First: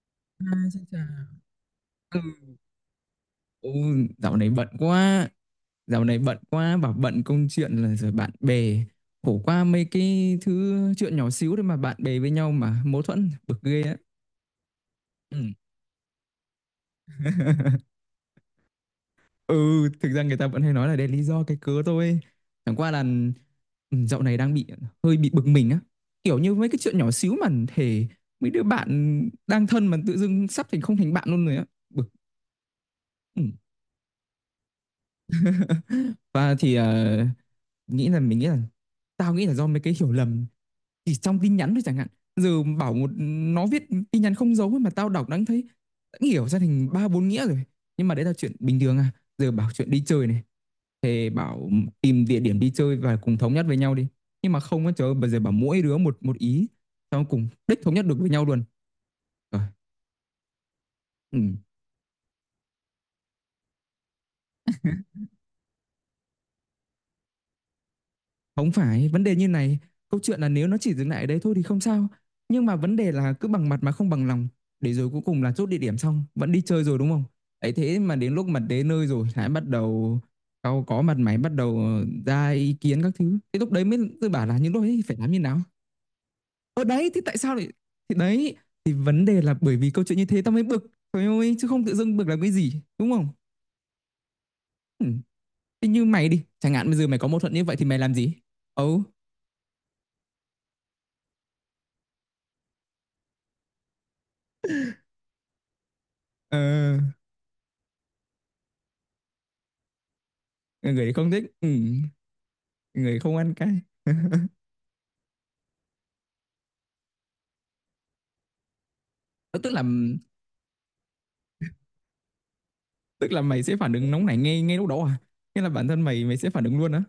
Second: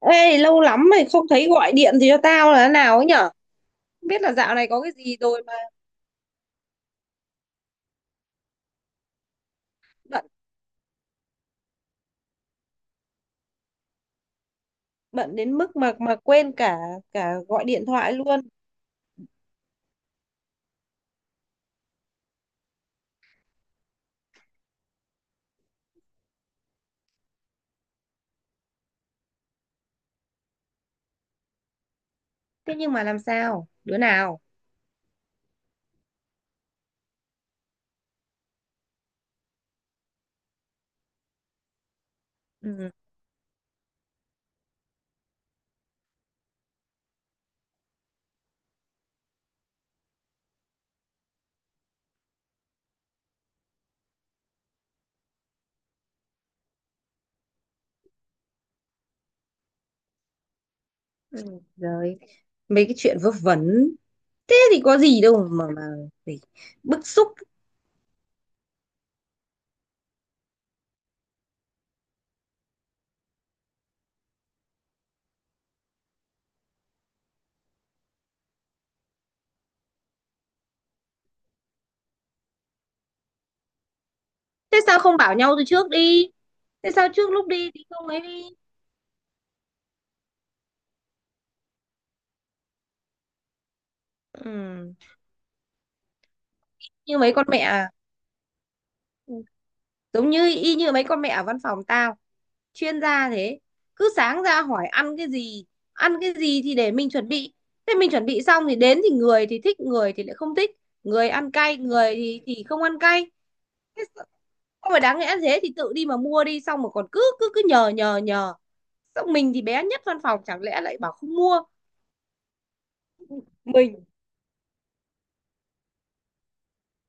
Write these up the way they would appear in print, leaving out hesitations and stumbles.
Ê, À, lâu xin lắm mày chào. không thấy gọi điện thì cho Ừ, tao là thế nào ấy nhở? ừ, Không biết là dạo này dạo này bận có cái gì quá. rồi mà Dạo này bận quá, bảo bận công chuyện là rồi bạn bè. Khổ qua mấy bận cái thứ chuyện nhỏ xíu đấy mà bạn bè với nhau mà mâu thuẫn bực ghê á. bận Ừ. đến mức mà quên cả cả gọi điện thoại luôn. Ừ, thực ra người ta vẫn hay nói là đây là lý do cái cớ thôi. Chẳng qua là dạo này đang bị hơi bị bực mình á. Kiểu như mấy cái chuyện nhỏ xíu mà thể mấy đứa bạn đang thân mà tự dưng sắp thành không thành bạn luôn rồi á. Bực. Thế nhưng mà làm Ừ. sao? Đứa nào? Và thì nghĩ là mình nghĩ là tao nghĩ là do mấy cái hiểu lầm chỉ trong tin nhắn thôi chẳng hạn giờ Ừ, bảo một nó viết tin nhắn không dấu ấy mà tao đọc đã hiểu ra thành ba bốn nghĩa rồi nhưng mà đấy là chuyện bình thường à giờ bảo chuyện đi chơi này thì bảo tìm địa điểm đi chơi và cùng thống nhất với nhau đi nhưng mà không á trời ơi, bây giờ bảo mỗi đứa một một ý xong cùng đích thống nhất được với nhau luôn rồi ừ. rồi mấy cái chuyện vớ vẩn thế thì có gì đâu mà phải bức xúc. Không phải, vấn đề như này, câu chuyện là nếu nó chỉ dừng lại ở đấy thôi thì không sao. Nhưng mà vấn đề là cứ bằng mặt mà không bằng lòng, để rồi cuối cùng là chốt địa điểm xong, vẫn đi chơi rồi đúng không? Ấy thế mà đến lúc mà đến nơi rồi lại bắt đầu cau có mặt mày bắt đầu ra ý kiến các thứ. Thế lúc đấy mới tôi bảo là những Thế lúc sao ấy phải không làm bảo như nhau nào. từ trước đi? Ở Thế sao đấy thì trước tại lúc sao lại đi thì không thì ấy đi? đấy thì vấn đề là bởi vì câu chuyện như thế tao mới bực. Trời ơi, chứ không tự dưng bực làm cái gì, đúng không? Ừ, Ừ. Thế như mày đi, chẳng hạn bây giờ mày như có mấy mâu con thuẫn mẹ như vậy thì à? mày làm gì? Ừ. Ừ, giống như y như mấy con mẹ ở văn phòng tao, chuyên gia thế, cứ sáng ra hỏi ăn cái gì, ăn cái Ờ gì thì để mình chuẩn bị. Thế mình chuẩn bị xong thì đến thì người thì thích, người thì lại không thích, người người không thích ăn ừ. cay, người thì không ăn Người cay. không ăn cay. Thế sao- không phải đáng lẽ thế thì tự đi mà mua đi, xong mà còn cứ cứ cứ nhờ nhờ nhờ xong mình thì tức là bé nhất văn phòng, chẳng lẽ lại bảo không mua. tức là mày sẽ phản mình ứng nóng nảy ngay ngay lúc đó à, nghĩa là bản thân mày mày sẽ phản ứng luôn á.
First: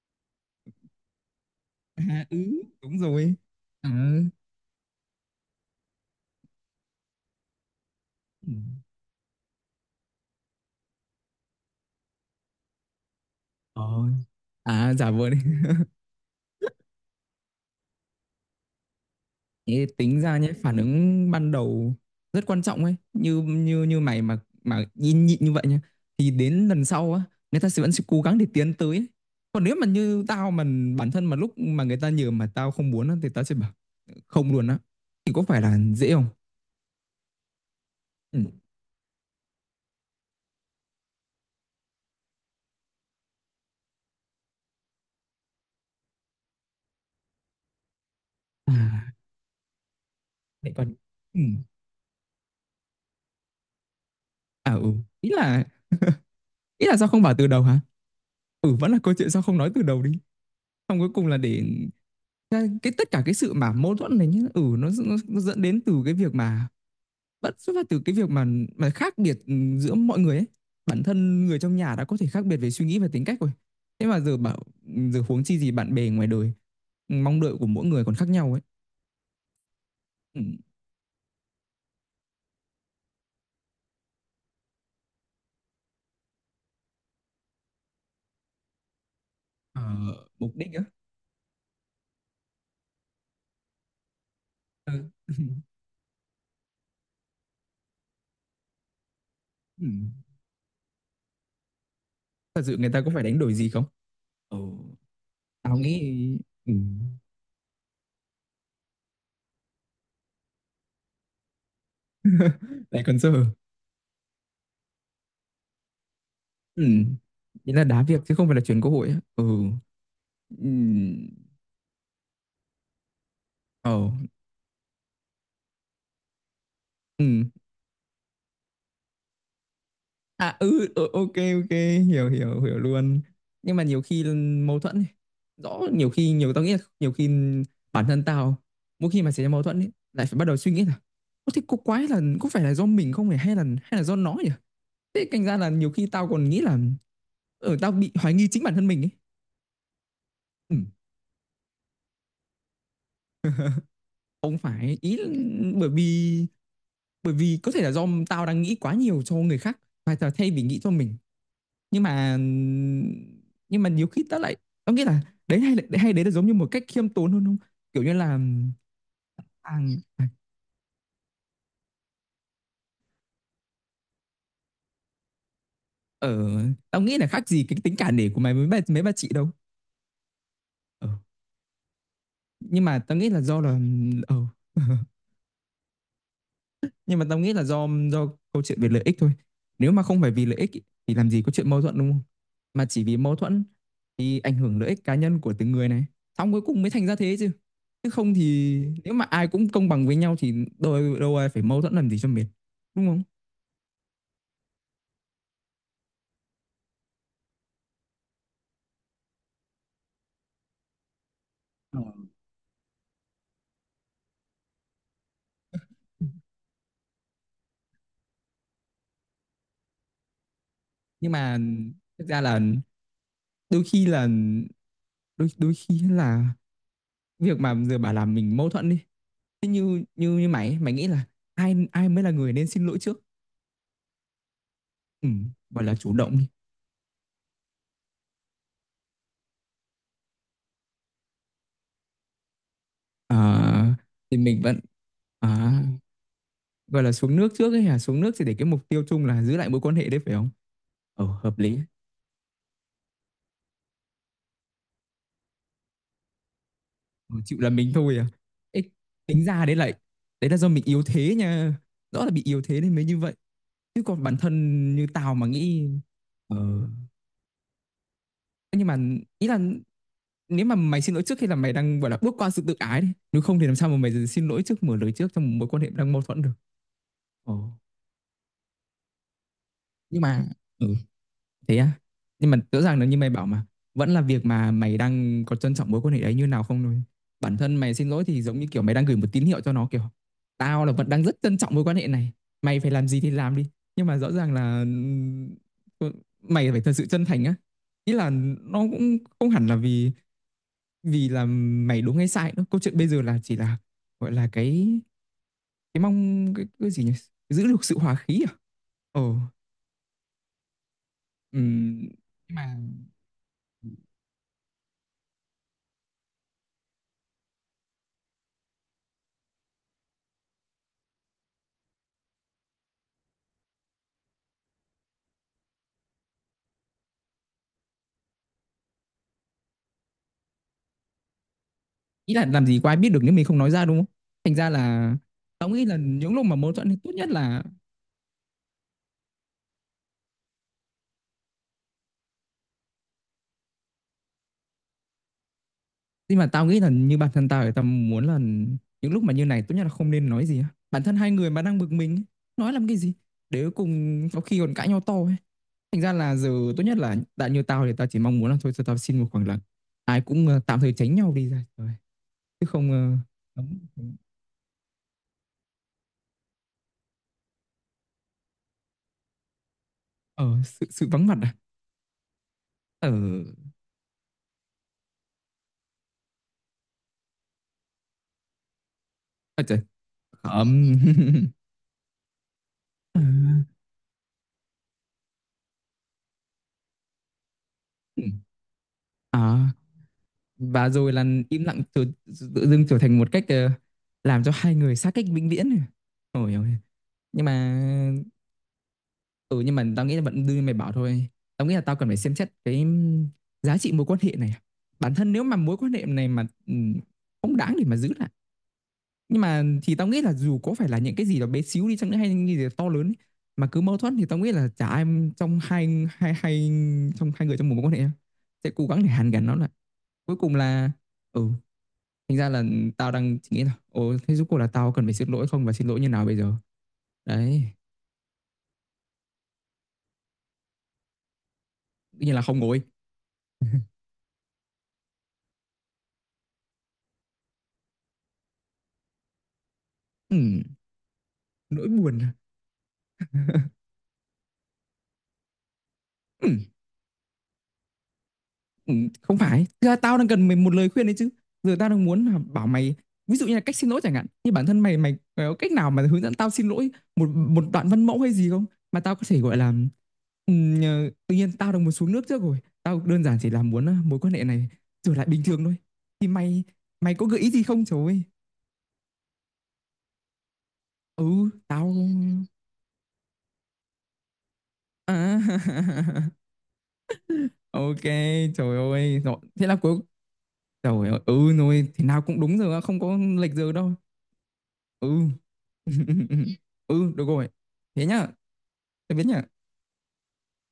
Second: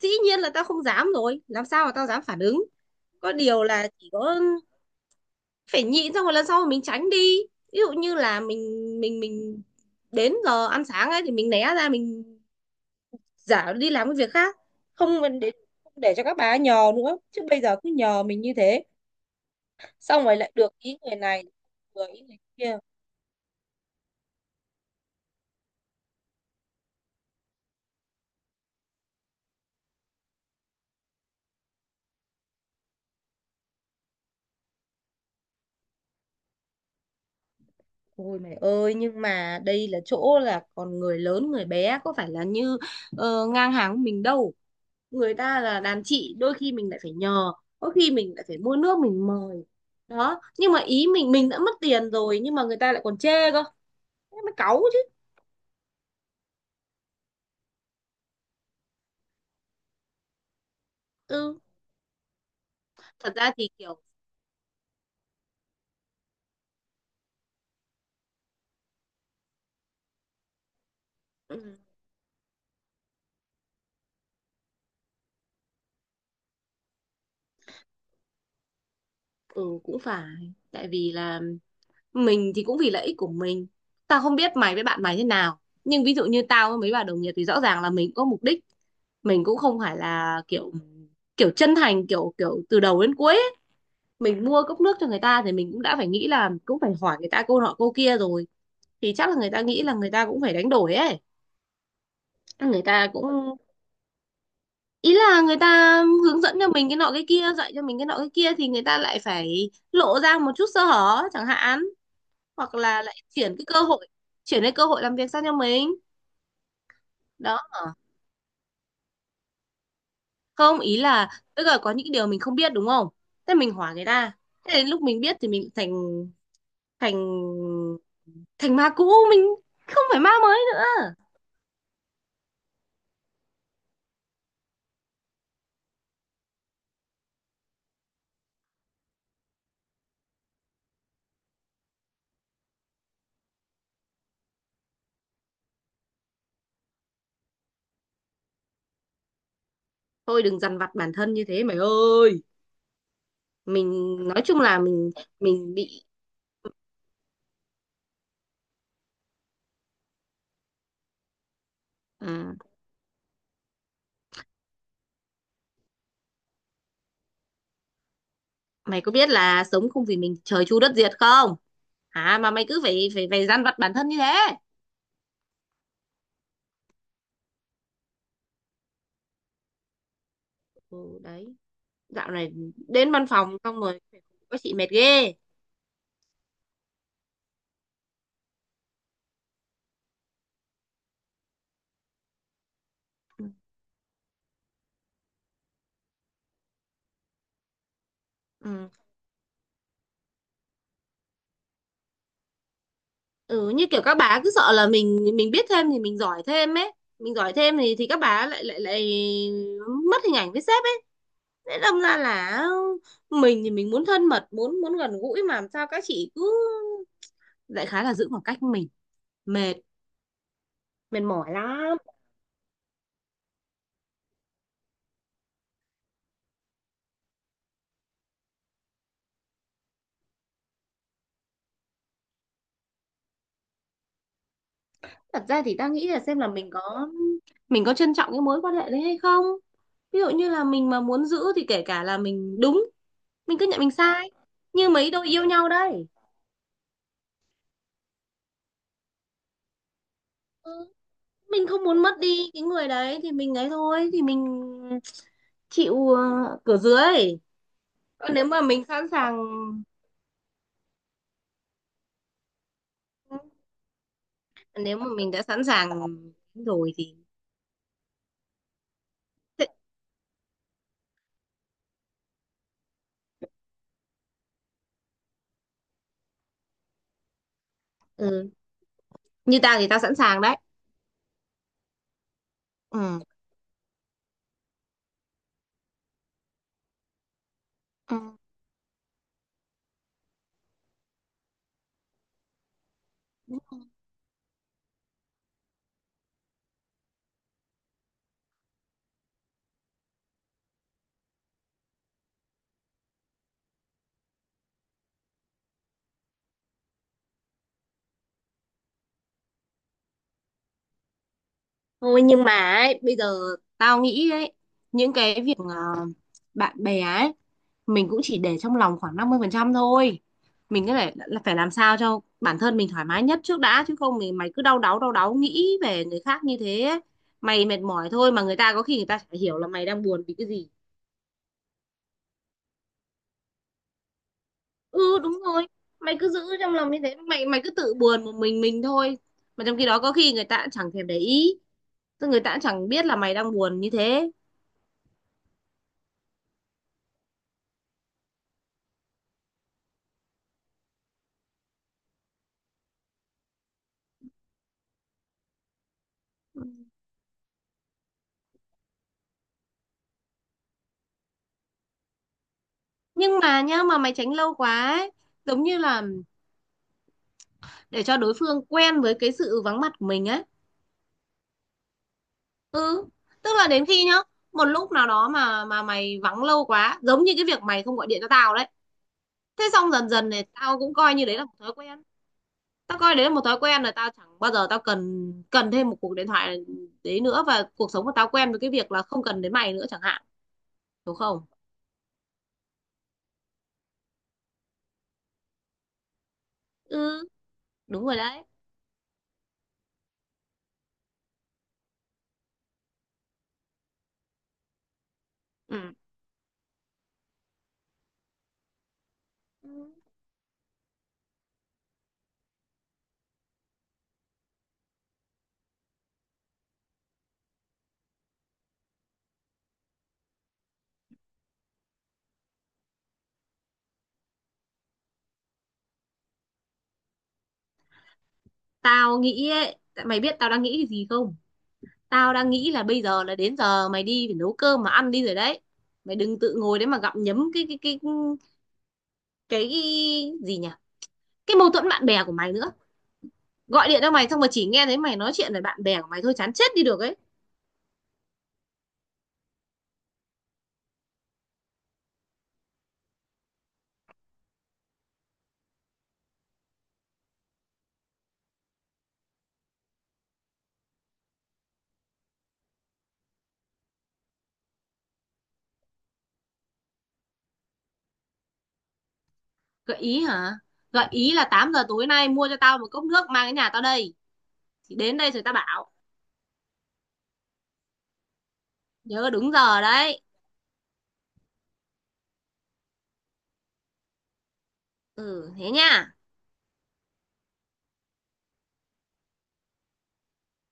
Dĩ nhiên là tao không dám rồi, làm sao mà tao dám À phản ừ, ứng, đúng có rồi. điều là À, chỉ có phải nhịn, xong rồi lần sau mình tránh đi. Ví dụ như là ừ. mình mình mình đến giờ ăn sáng ấy thì mình né ra, mình giả Ờ. đi làm cái việc khác. À giả không vờ đi. mình để Không để cho các bà ấy nhờ nữa, chứ bây giờ cứ nhờ mình như thế, Thế tính xong rồi ra nhé lại phản được ý người ứng này, ban đầu vừa ý người rất quan kia. trọng ấy như như như mày mà nhịn nhịn như vậy nhá thì đến lần sau á người ta sẽ vẫn sẽ cố gắng để tiến tới ấy. Còn nếu mà như tao mà bản thân mà lúc mà người ta nhờ mà tao không muốn á, thì tao sẽ bảo không luôn á thì có phải là dễ không. Ôi Ừm, mày ơi, nhưng mà đây là chỗ là còn người lớn người bé, có phải là như ngang hàng của mình đâu. Người ta là đàn chị, đôi khi mình lại phải nhờ, có khi mình lại phải à, mua nước mình mời. Đó, lại nhưng mà còn ý mình đã ừm, mất tiền rồi nhưng mà người ta lại còn chê cơ, thế mới à, cáu ừ, chứ. ý là ý là sao không bảo từ đầu hả? Ừ, vẫn là câu chuyện sao không nói từ đầu đi. Xong cuối cùng là Ừ, để cái tất cả thật cái ra sự thì mà mâu kiểu, thuẫn này nhá, ừ, nó dẫn đến từ cái việc mà vẫn xuất phát từ cái việc mà khác biệt, ừ, giữa mọi người ấy. Bản thân người trong ừ, nhà đã có thể khác biệt về suy nghĩ và tính cách rồi. Thế mà giờ bảo giờ huống chi gì bạn bè ngoài đời, mong đợi của mỗi người còn khác nhau ấy. ừ cũng phải, Ừm, tại vì là mình thì cũng vì lợi ích của mình. Tao không biết mày với bạn mày thế nào, nhưng ví dụ như tao với mấy bà đồng nghiệp thì rõ ràng là mình cũng có mục đích, mình cũng không ờ, phải là mục đích kiểu á, kiểu chân thành kiểu kiểu từ đầu đến cuối ấy. Mình mua cốc ừ, nước cho người ta thì mình cũng đã phải nghĩ là cũng phải hỏi người ta câu nọ câu kia rồi, thì chắc là người ta nghĩ là người ừm, ta cũng phải đánh đổi ấy. thật sự Người người ta ta có phải đánh đổi cũng, gì không? Ừ. ý là người Tao ta nghĩ. hướng dẫn cho Ừ. mình cái nọ cái kia, dạy cho mình cái nọ cái kia thì người ta lại phải lộ ra một chút sơ hở chẳng hạn, hoặc Lại là lại còn giờ chuyển cái cơ hội, chuyển cái cơ hội làm việc sang cho mình. ừ. Đó, Ý là đá việc chứ không phải là chuyển cơ hội á. Ừ không ý là ừ tức là có những điều mình không biết, đúng không? Thế mình hỏi người ờ ta, thế đến lúc mình biết thì mình thành ừ thành thành ma cũ, mình không phải ma à mới ừ ờ, nữa. ok ok hiểu hiểu hiểu luôn. Nhưng mà nhiều khi mâu thuẫn ấy. Rõ nhiều khi nhiều tao nghĩ là nhiều khi bản thân tao mỗi khi mà xảy ra mâu thuẫn ấy, lại phải bắt đầu suy nghĩ là có thế cô quái là có phải là do mình không nhỉ hay là do nó nhỉ thế thành ra là nhiều khi tao còn nghĩ là ở tao bị hoài nghi chính bản thân mình ấy. Thôi đừng Ừ, dằn vặt bản thân như thế mày ơi, mình nói không chung là phải mình ý là bởi bị. vì bởi vì có thể là do tao đang nghĩ quá nhiều cho người khác và tao thay vì nghĩ cho mình nhưng mà À, nhiều khi tao lại tao nghĩ là đấy hay đấy là giống như một cách khiêm tốn hơn không kiểu như là mày có biết là sống hàng không vì mình trời chu đất diệt không hả, mà mày cứ phải phải phải dằn vặt bản thân như thế. ở tao nghĩ là khác gì cái tính cả nể của mày với mấy bà chị đâu. Ờ, Ừ, đấy, dạo này nhưng mà đến tao văn nghĩ là phòng do là xong rồi ờ có chị mệt ghê. nhưng mà tao nghĩ là do câu chuyện về lợi ích thôi nếu mà không phải vì lợi ích ý, thì làm gì có chuyện mâu thuẫn đúng không mà chỉ vì mâu thuẫn thì ảnh hưởng lợi ích cá nhân của từng người này xong cuối cùng mới thành ra thế chứ chứ không thì Ừ. nếu mà ai cũng công bằng với nhau thì đâu đâu ai phải mâu thuẫn làm gì cho mệt đúng không. Ừ, như kiểu các bà cứ sợ là mình biết thêm thì mình giỏi thêm ấy, mình giỏi thêm thì các bà lại lại lại mất hình ảnh với sếp ấy. Thế đâm Ờ. ra là mình thì mình muốn thân mật, muốn muốn gần gũi, mà làm sao các chị cứ đại khái là giữ khoảng cách với mình, mệt, mệt Nhưng mỏi mà lắm. thực ra là đôi khi là đôi đôi khi là việc mà giờ bà làm mình mâu thuẫn đi thế như như như mày ấy, mày nghĩ là ai ai mới là người nên xin lỗi trước, ừ, Thật ra thì gọi ta là nghĩ chủ là động xem đi. là mình có trân trọng cái mối quan hệ đấy hay không. Ví dụ như là mình mà muốn giữ thì kể cả là mình đúng, Ờ, mình cứ nhận mình sai. thì mình vẫn Như mấy đôi yêu à, nhau đây. gọi là xuống nước trước ấy hả? Xuống nước thì để cái mục tiêu chung là giữ lại mối quan hệ đấy phải không? Ồ, hợp Mình lý. không muốn mất đi cái người đấy thì mình ấy, thôi thì mình chịu, cửa Ờ, dưới. chịu là mình thôi à. Còn nếu mà Ê, mình sẵn sàng, tính ra đấy là do mình yếu thế nha. Rõ là bị yếu thế nên mới như vậy. Chứ còn bản thân nếu mà như mình tao đã mà sẵn sàng nghĩ. Ờ, rồi thì, nhưng mà ý là nếu mà mày xin lỗi trước khi là mày đang gọi là bước qua sự tự ái đi. Nếu không thì làm sao mà mày xin lỗi trước mở lời trước trong một mối quan hệ đang mâu thuẫn được. Ồ. ừ. Như tao thì tao sẵn Nhưng sàng mà đấy. ừ, thế á? Nhưng mà rõ ràng là như Ừ. mày bảo mà vẫn là việc mà mày đang có trân trọng mối quan hệ đấy như nào không thôi. Bản thân mày xin Ừ. lỗi thì giống như kiểu mày đang gửi một tín hiệu cho nó kiểu tao là vẫn đang rất trân trọng mối quan hệ này. Mày phải làm gì thì làm đi. Nhưng mà rõ ràng là mày phải thật sự chân thành á. Ý là nó cũng không hẳn là vì vì là mày đúng hay sai nữa. Câu chuyện bây giờ là chỉ là gọi là cái mong cái gì nhỉ? Giữ được sự hòa khí à? Ờ. Ừm, Thôi nhưng mà nhưng mà ấy, bây giờ tao nghĩ ấy, những cái việc bạn bè ấy, mình cũng chỉ để trong lòng khoảng 50% thôi, mình cứ phải là phải làm sao cho bản thân mình thoải mái nhất trước đã, chứ không thì mày cứ đau đáu nghĩ về người khác như thế ấy. Mày mệt mỏi thôi, mà người ta có khi người ta chả hiểu là mày đang buồn vì cái gì. ý là làm gì có ai biết được nếu mình không nói ra đúng không thành ra là Ừ, đúng rồi. tao nghĩ là Mày cứ những giữ lúc mà mâu trong thuẫn lòng thì như tốt thế, nhất mày mày là cứ tự buồn một mình thôi, mà trong khi đó có khi người ta cũng chẳng thèm để ý, tức người ta cũng chẳng biết là mày đang buồn như thế. nhưng mà tao nghĩ là như bản thân tao thì tao muốn là những lúc mà như này tốt nhất là không nên nói gì á. Bản thân hai người mà đang bực mình ấy, nói làm cái gì để cuối cùng có khi còn cãi nhau to ấy thành ra là giờ tốt nhất là đã như tao thì tao chỉ mong muốn là thôi cho tao xin một khoảng lặng ai cũng tạm thời tránh nhau đi ra trời chứ không ờ, Nhưng mà đóng- nhá, mà mày tránh lâu quá ấy, giống như là để cho đối phương quen với cái sự vắng mặt của mình ấy. ờ sự sự vắng mặt à. Ừ, Ờ tức là đến khi nhá, một lúc nào đó mà mày vắng lâu quá, giống như cái việc mày không gọi điện cho tao đấy. à, Thế trời xong dần dần này tao ấm. cũng coi như đấy là một thói quen, tao coi À, đấy là một thói quen rồi, tao chẳng bao giờ tao cần cần thêm một cuộc điện thoại đấy nữa, và cuộc sống của ừ. tao quen với cái việc là không cần đến À, mày nữa chẳng hạn, và rồi đúng là không? im lặng tự dưng trở thành một cách làm cho hai người xa cách vĩnh viễn. Ôi ôi. Ừ, Nhưng mà đúng rồi đấy. ừ nhưng mà tao nghĩ là vẫn đưa mày bảo thôi tao nghĩ là tao cần phải xem xét cái giá trị mối quan hệ này bản thân nếu mà mối quan Ừ. hệ này mà không đáng để mà giữ lại nhưng mà Ừ. thì tao nghĩ là dù có phải là những cái gì đó bé xíu đi chăng nữa hay những cái gì đó to lớn ấy, mà cứ mâu thuẫn thì tao nghĩ là chả ai trong hai hai hai trong hai người trong một mối quan hệ sẽ cố gắng để hàn gắn nó lại cuối cùng là ừ thành ra là tao đang chỉ nghĩ là ồ thế rốt cuộc là tao cần phải xin lỗi không và xin lỗi như nào bây giờ đấy Tao nghĩ ấy, tại mày biết tao đang nghĩ cái gì không? tự Tao nhiên là đang không nghĩ ngồi là bây giờ là đến giờ mày đi phải nấu cơm mà ăn đi rồi đấy. Mày đừng tự ngồi đấy mà gặm nhấm cái cái gì ừ, nhỉ, cái mâu nỗi thuẫn bạn buồn bè à? của mày nữa. Gọi điện cho mày xong mà chỉ nghe thấy mày nói chuyện về bạn bè của mày thôi, Ừ, chán chết đi được ấy. ừ, không phải thực ra tao đang cần mày một lời khuyên đấy chứ giờ tao đang muốn là bảo mày ví dụ như là cách xin lỗi chẳng hạn như bản thân mày mày, mày có cách nào mà hướng dẫn tao xin lỗi một một đoạn văn mẫu hay gì không mà tao có thể gọi là ừ, tự nhiên tao đang muốn xuống nước trước rồi tao đơn giản chỉ là muốn mối quan hệ này trở lại bình thường thôi thì mày mày có gợi ý gì không trời ơi Gợi ý hả? Gợi ừ ý là 8 giờ tao. tối nay mua cho tao một cốc nước mang đến nhà tao đây, thì đến đây À, rồi tao bảo. ok, trời ơi. Nhớ Rồi, đúng thế là giờ cuối đấy. trời ơi, ừ rồi, thế nào cũng đúng rồi, á, không có lệch giờ đâu. Ừ. Ừ, thế nha. Ừ, được rồi. Thế nhá, tạm biệt nhá.